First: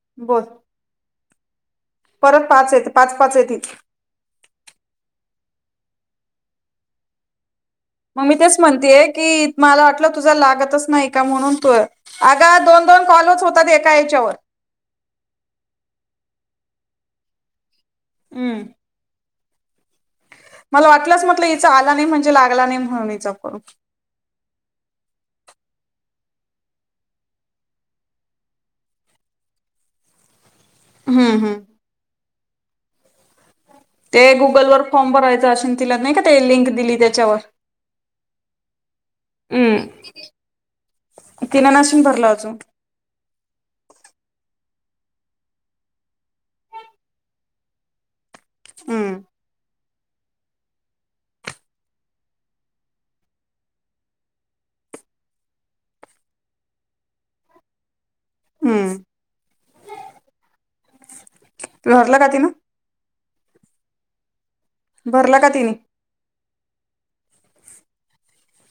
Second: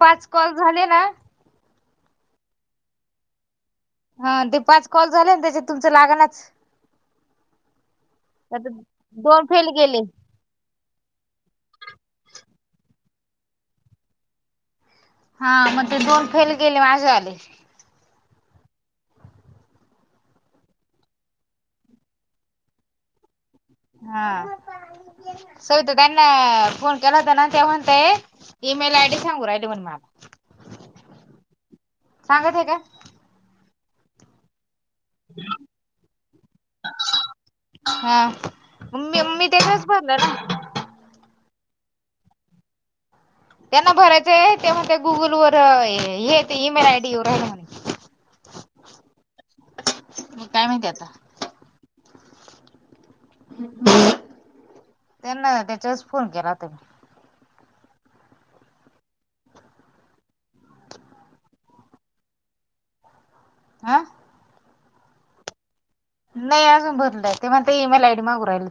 पाच बोल कॉल झाले ना! परत पाच येत पाच पाच येतील. हा ते पाच कॉल झाले ना त्याच्यात तुमचं लागनाच. मग मी तेच आता म्हणतेय दोन की फेल मला गेले वाटलं तुझा लागतच नाही का म्हणून तू अग दोन दोन. कॉलच होतात एका याच्यावर हा मग ते दोन फेल गेले माझेवाले. हम्म मला वाटलंच म्हटल हिचा आला नाही म्हणजे लागला नाही म्हणून हिचा फोन. हा सविता ताईंना फोन केला न तेव्हा म्हणतोय ईमेल आय डी सांगू रहायलोय. हम्म हम्म सांगत हे का. ते गुगलवर फॉर्म भरायचं अशिल तिला नाही का ते लिंक दिली त्याच्यावर हा मी मी त्याच्याच हम्म भरलं ना तिनं नसल भरला अजून. त्यांना भरायचंय तेव्हा ते गुगल वर हे येत ईमेल आय डी येऊन राहील म्हणे. [inaudible] हम्म म काय माहिती आता. त्यांना तेचाच फोन केला होता. हम्म भरलं का तिन? आ भरला का तिनी? नाही अजून भरलंय ते म्हणत ईमेल आय डी मागू राहिल.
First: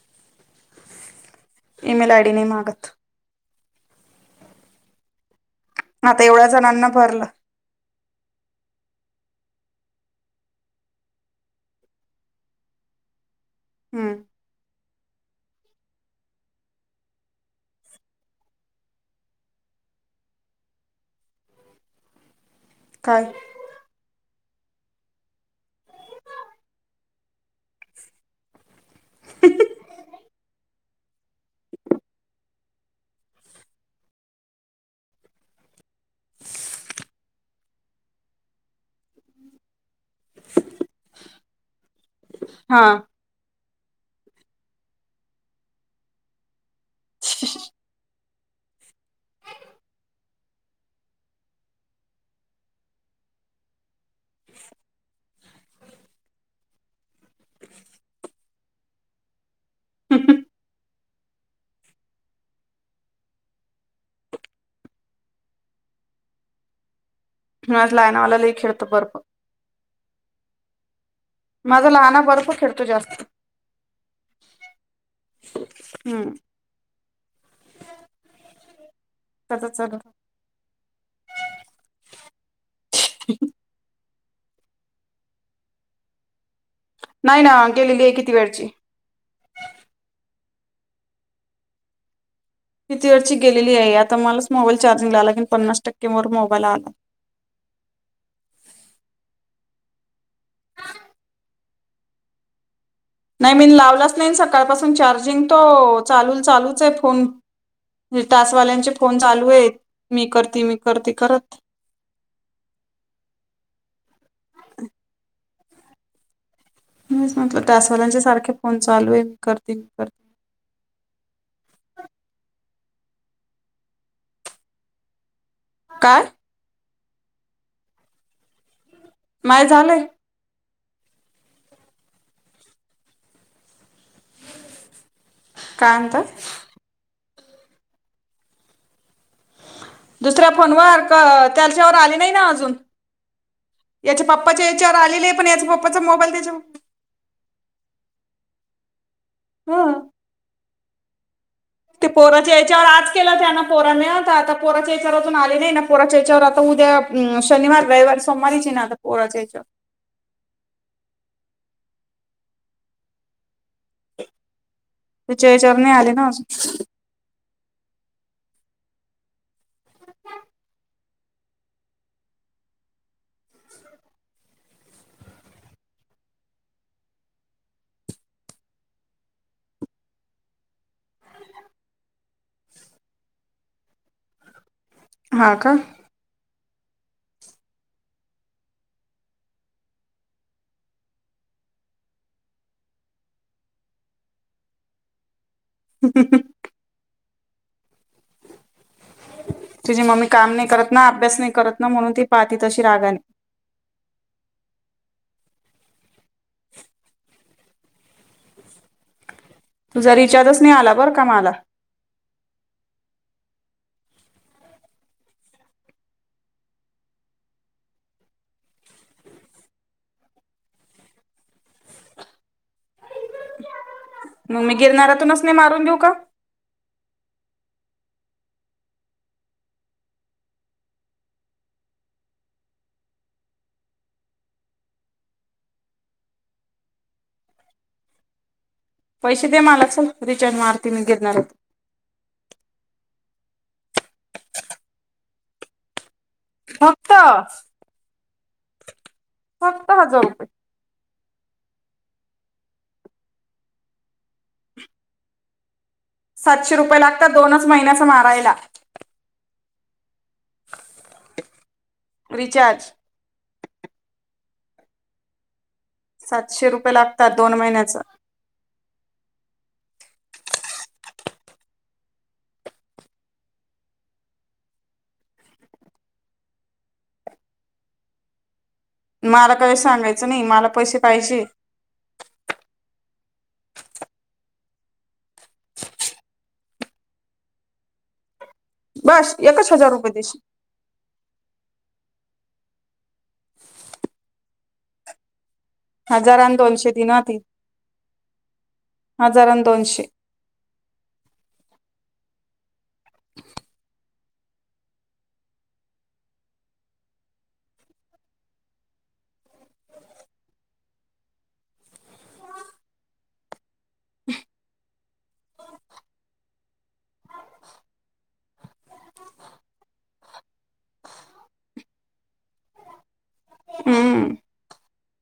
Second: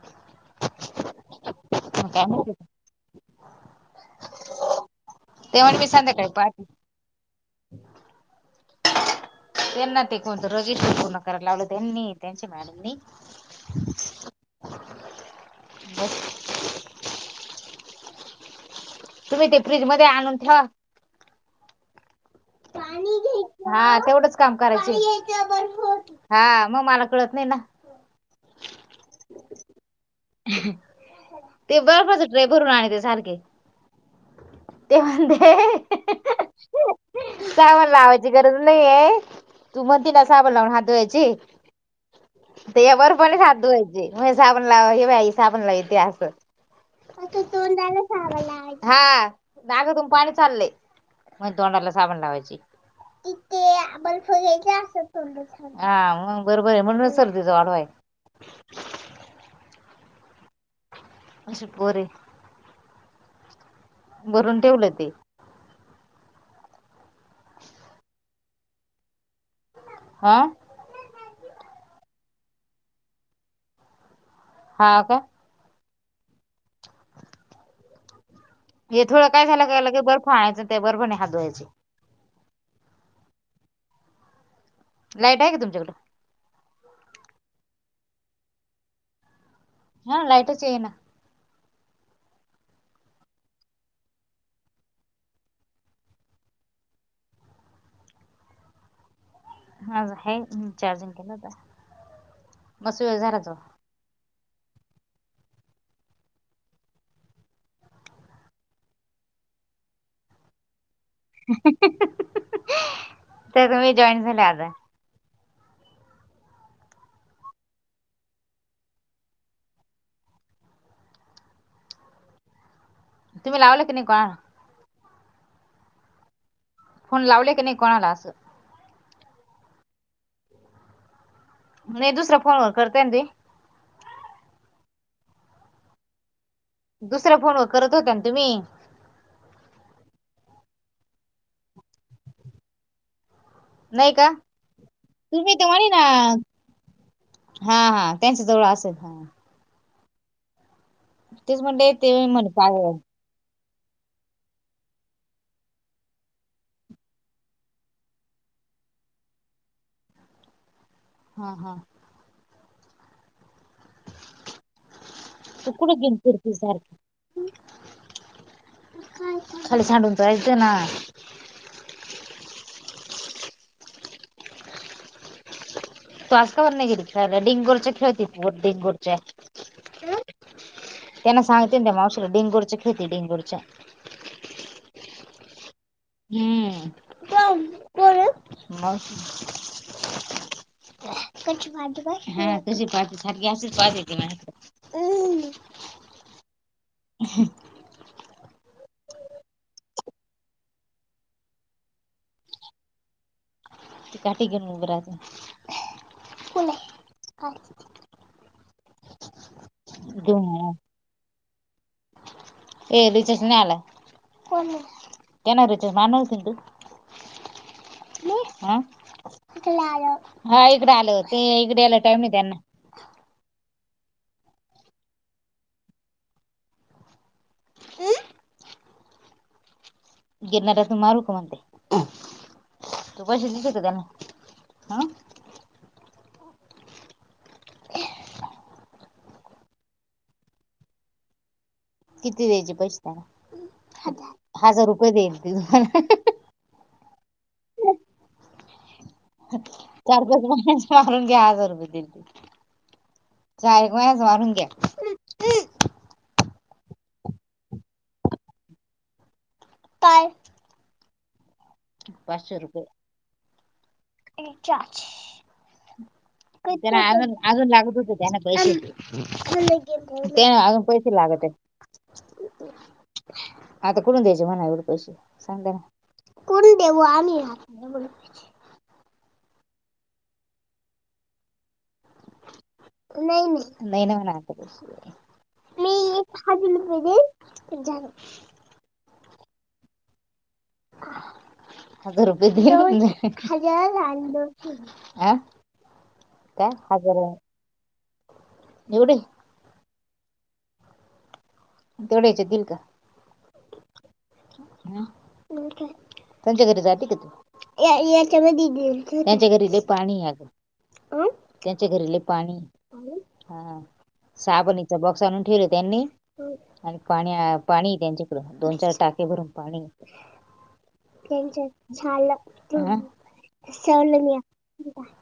ईमेल आय डी नाही मागत. ते म्हणे मी आता संध्याकाळी एवढ्या पाहते जणांन भरला. त्यांना ते कोणत रजिस्टर पूर्ण करायला लावलं त्यांनी त्यांच्या मॅडम नी हम्म [inaudible] तुम्ही ते फ्रीज मध्ये आणून ठेवा. पाणी काय घेतलं हा तेवढंच. काम कराचय हा मग मला कळत नाही ना. [inaudible] ते बर्फाचा ट्रे भरून आणाते सारखे. ते म्हणते [inaudible] साबण लावायची गरज नाहीये, तू म्हणती न साबण लावून हात धुवायची. हा ते या बर्फानीच हात धुवायचे म हे साबणलावा [unintelligible] हे बाई साबणलाव यतेे असं. आता तोंडाला साबण लावायचं हा नाकातून पाणी चाललंय. म तोंडाला साबण लावायची. इथे बर्फ घ्यायचा [unintelligible] हा बरोबर आहे म्हणूनच सर्दीचा वाढवा आहे. [inaudible] अशी होरे. भरून ठेवलं ते. माझं लाहनावाल लई खेळतो बर्फ. आ माझा लहाना बर्फ खेळतो जास्त. हवं का? हम्म हे थोडं काय झालं त्याचा का चालू लगेच बर्फ आणायचा ते बर्फ नी हात धुवायचे. [inaudible] लाईट आहे का तुमच्याकडं? नाही ना गेलेली आहे किती वेळची. हा लाईटच येईना. किती वेळची गेलेली आहे आता मलाच मोबाईल चार्जिंग ला ला लागिन पन्नास टक्केवर मोबाईल आला. [inaudible] माझा हाय मी चार्जिंग केला होता. मस्त वेळ झाला तो नाही मी न लावलाच नाही सकाळपासून चार्जिंग तो चालूल चालूच आहे फोन. टास्क वाल्यांचे फोन चालू आहेत मी करते मी करते करत [inaudible] तर तुम्ही जॉईन झाल्या आज मीच म्हटलं टास्क वाल्यांचे सारखे फोन चालूये मी करते मी कर [inaudible] तुम्ही लावलं की नाही कोणाला? काय? फोन लावले की नाही कोणाला? असं माय झालंय नाही दुसऱ्या फोनवर करतेय ना त [inaudible] कायं म्हणताय? दुसऱ्या फोनवर करत होत्या ना तुम्ही [unintelligible] दुसऱ्या फोनवर त्याच्यावर आले नाही ना अजून [inaudible] नाही याच्या का? पप्पाच्या याच्यावर आलेले आहे पण तुम्ही ते याचा म्हणे पप्पाचा मोबाईल ना त्याच्यावर [inaudible] हा हा त्यांच्या जवळ असेल हा हम तेच म्हणले [inaudible] ते म्हणे पोराच्या पा याच्यावर आज केला त्यानं पोरा मिळता आता पोराच्याच्यावरून आले नाही ना पोराच्याच्यावर आता उद्या शनिवारी, रविवार, सोमवारी नाता पोराच्या ह्याच्या हा हा तिच्या [inaudible] तू याच्यावर कुठ नाही आले घेउन ना फिरती अजून सारख [inaudible] [inaudible] खाली सांडून जायचं ना [inaudible] [inaudible] तु आज का बरं नाही गेली खेळायला नाही [unintelligible] खेळती डिंगवरच्या [inaudible] त्यांना सांगते त्या मावशीला डेंगूरच्या खेळती डेंगूरच्या [inaudible] हा का? हम् [unintelligible] मग [inaudible] काशी पाहते पाय हा तशी पाहते सारखी अशी पाहते [inaudible] ती माझ्या कडे हम्म हम् हम् हम् हंम [inaudible] तुझी मम्मी काम नाही करत ना अभ्यास नाही करत ना म्हणून ती पाहती तशी रागाने. ती काठी घेऊन उभी राहाते [inaudible] कुठे आहे काठी तुझा रिचार्जच नाही आला बरं का मला? ए रिचार्जच नाही आला कोण आहे त्यांना रिचार्ज मारणार होती ना तु [unintelligible] हा [unintelligible] इकडे आला टाईम नाही त्यांना मग मी गिरनाऱातूनच नाही मारून घेऊ का? हम गिरनार असंन मारू काय मारु काय म्हणते? तू पैसे दिले का त्यांना [inaudible] हा पैसे दे मला चल रिचार्ज र्न मारते गिरणारात न किती द्यायचे पैसे त्याला हजार रुपये देईलुला हं हं फक्त.. [inaudible] चार फक्त हजार पाच रुपये महिने चे मार करून घ्या हजार रुपये दिले ती [unintelligible] मारून घ्या [inaudible] सातशे रुपये लागतात दोनच महिन्याचा मारायला. [unintelligible] [inaudible] पाचशे रुपये रिचार्ज रिचार्ज सातशे [inaudible] रुपये त्याला लागतात अजून दोन अजून महिन्याचं लागतच होते ना पैसे ते अजून पैसे लागते आता कूटूनन द्यायचे म्हण एवढे पैसे? सांग त्यला कोण देऊ आम्ही मला काही सांगायचं नाही, मला पैसे पाहिजे. नाही-नाही. नाही ना म्हणा आता पैसे मी हजल रूपे दिन म झालं. बस एकच हजार रुपय देशील? हजार रुपय दि हजार आणि दोनशे दिना ती. एवढे हजारां अन दोनशे. तेवढ्याच्यात इल का? बोल कि त्यांच्या घरी जाती का तू? त्यानच्या घरी लय पाणी ए अगं त्यांच्या घरी लेय पाणी. हा हा. साबणीच बॉक्स आणून ठेवलं त्यांनी आणि पाणी- पाणी त्यांच्याकडं दोन-चार टाक ग भून पाणी ये. त्यांचं झालं. हम्म सौळलया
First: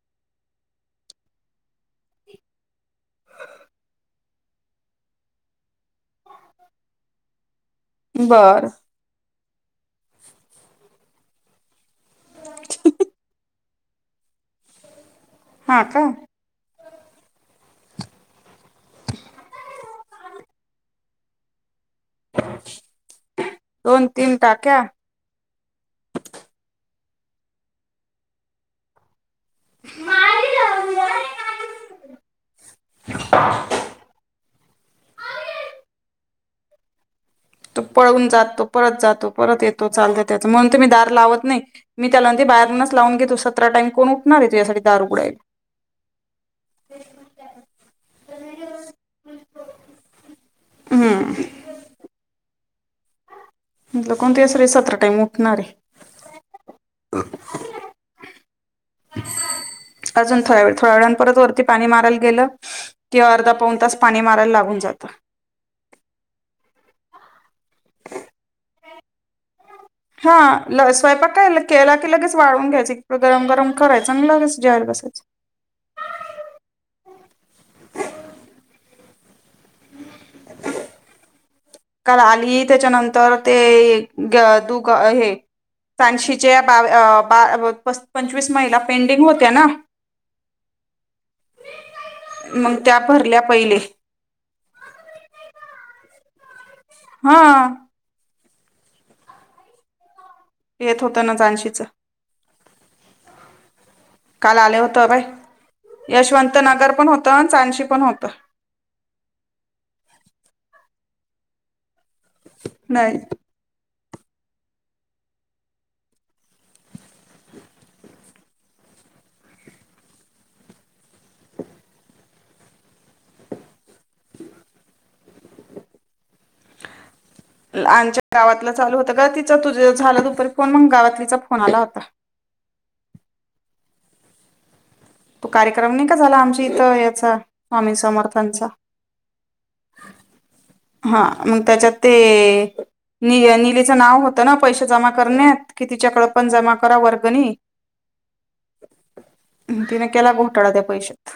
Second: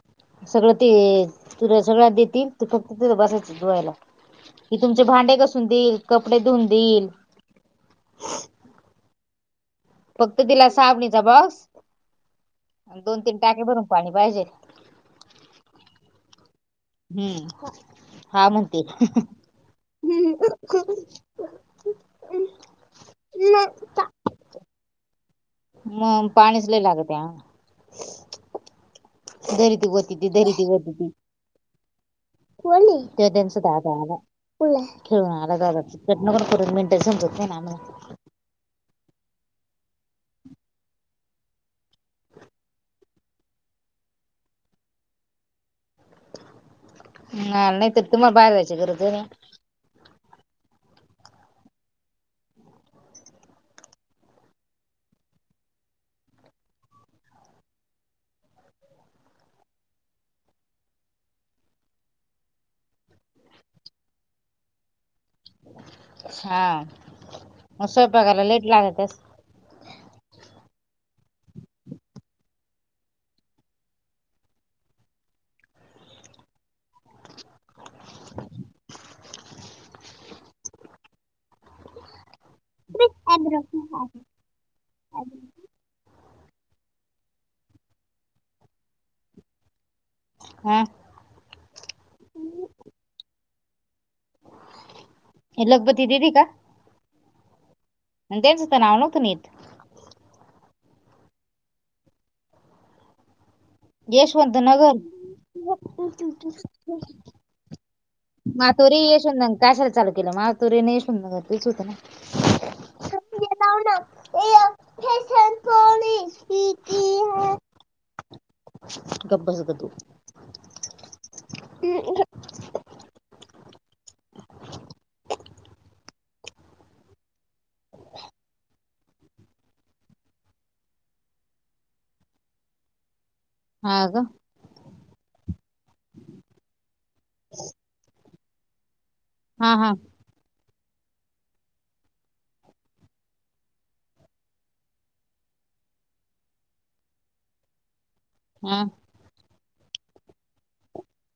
[inaudible] सगळं ते तु सगळ्या देती ते तुला फक्त बसायच जेवायला कि तुमचे भांडे कसून देईल, कपडे धुऊन देईल बर फक्त तिला साबणीचा बॉक्स दोन-तीन टाके भरून पाणी पाहिजे हा का? हम्म हा म्हनती. दोन तीन टाक्या? मग पाणीच लय लागते आम धरी ती वतीती धरी ती वतीती त्यो त्यांचा दादा आलाय. खेळून आला दादा कर मीेनन [inaudible] तो पळून जाततो पळत जात तो परत येतो चालतय त्याच म्हूनन तर मी दार लावत नइ. मी त्याला जे बाहेरूनच लावून घेतो सतरा टाईम कोण उ णारय तुझ्यासाठी दार उघडाय ह नाही तर तुम्हा बाहेर जायचं गरज नई हम म्हटलं कोणत्या सळी सतरा टाईम उठणारये [unintelligible] [unintelligible] अजून थोड्या वेळ, थोड्या वेळानं परत वरती पाणी मारायला गेलं किं अर्धा-पाऊन तास पाणी मारायला लागून जातं. हा मग स्वयपाकाला लेट लागत अस [inaudible] हा ल स्वयंपाक काय ल केला की लगेच वाळून घ्यायचं. इकं गरम-गरम करायचं न लगेच जेवाय असच [unintelligible] [unintelligible] काल [inaudible] त्याच्यानंतर ते गं दुका ये-हे फॅन्सी चे बा-अ बा-अ पंचवीस महिला पेंडिंग होत्या ना हा मग त्या भरल्या पहिले. एलग बती देदी का? हा. आण त्यांच तर नाव नव्हतं ना येत. येत होतं ना जानशीच. काल यशवंत आल्या नगर होत्या बाई यशवंत नगर पण होत न चांशी पण हो मातोरी येशोंग कशाला चालू केलं मातोरीे अनं यशवंत नगर तेच होत ना. नाही. ये या फॅशन पो इ कि ती या. गप बस ग तू. [inaudible] आमच्या गावातलाच चालू होत गं तिच तुझ झालं तोपर्यंत फोन मग गावातलीचा फोन आला होता. हा का? तो कार्यक्रम नाही का झाला आमच्या इथं याचा स्वामी समर्थांचा. हा हा. हा मग त्याच्यात ते नि निलीचं नाव होतं ना, पैसे जमा करण्यात कि तिच्याकडं पण जमा करा वर्गणी. हम्म. तिने केला घोटाळा त्या पैशात.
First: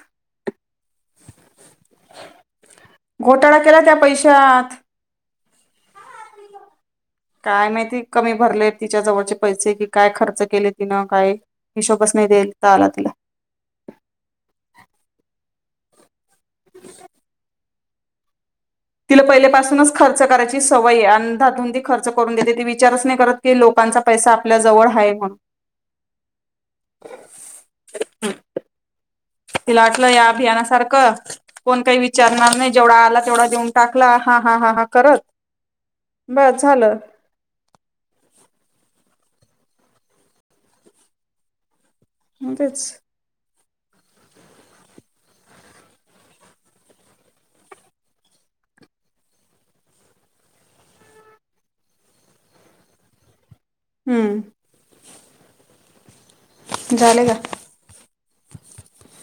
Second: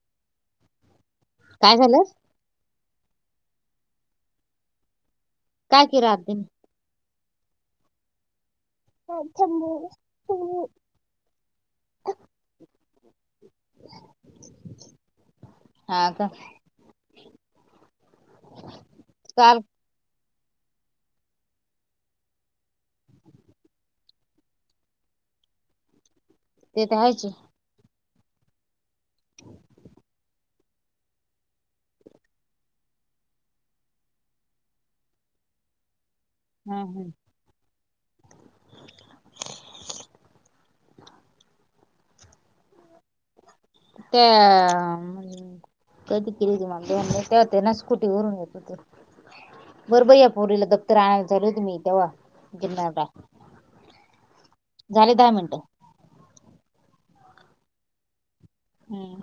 काय झालं? घोटाळा केला त्या पैश्यात. काय केलं आरतीने? काय माहिती कमी भरले. तिच्या जवळचे पैसे कि काय खर्च केले तिनं काय हिशोबच नाही देता आला तिला. हा का. [inaudible] तिला काल पहिल्यापासूनच खर् र्च करायची सवय अंदा धुंदी ती खर्च करून देते ती विचारच नाही करत की, लोकांचा पैसा आपल्या जवळ हाय हो. ते तर हायचे. हम्म. तिला वाटला या अभियाना सारखं कोण काही विचारणार नाही जेवढा आला तेवढा देऊन टाकला हा हा हा हा करत. [inaudible] बस झालं. हा. [inaudible] म तेच त्या आ अम म कधी केली ते मला ध्यान नाई तेव्हा त्यां ना स्कुटी वरून येत होते. बर बाई या पोरीला मी दप्तर आणायला चालले होते मी तेव्हा गिन्नारला. हम्म. झाले दहा मिनटं. झाले का? हम्म.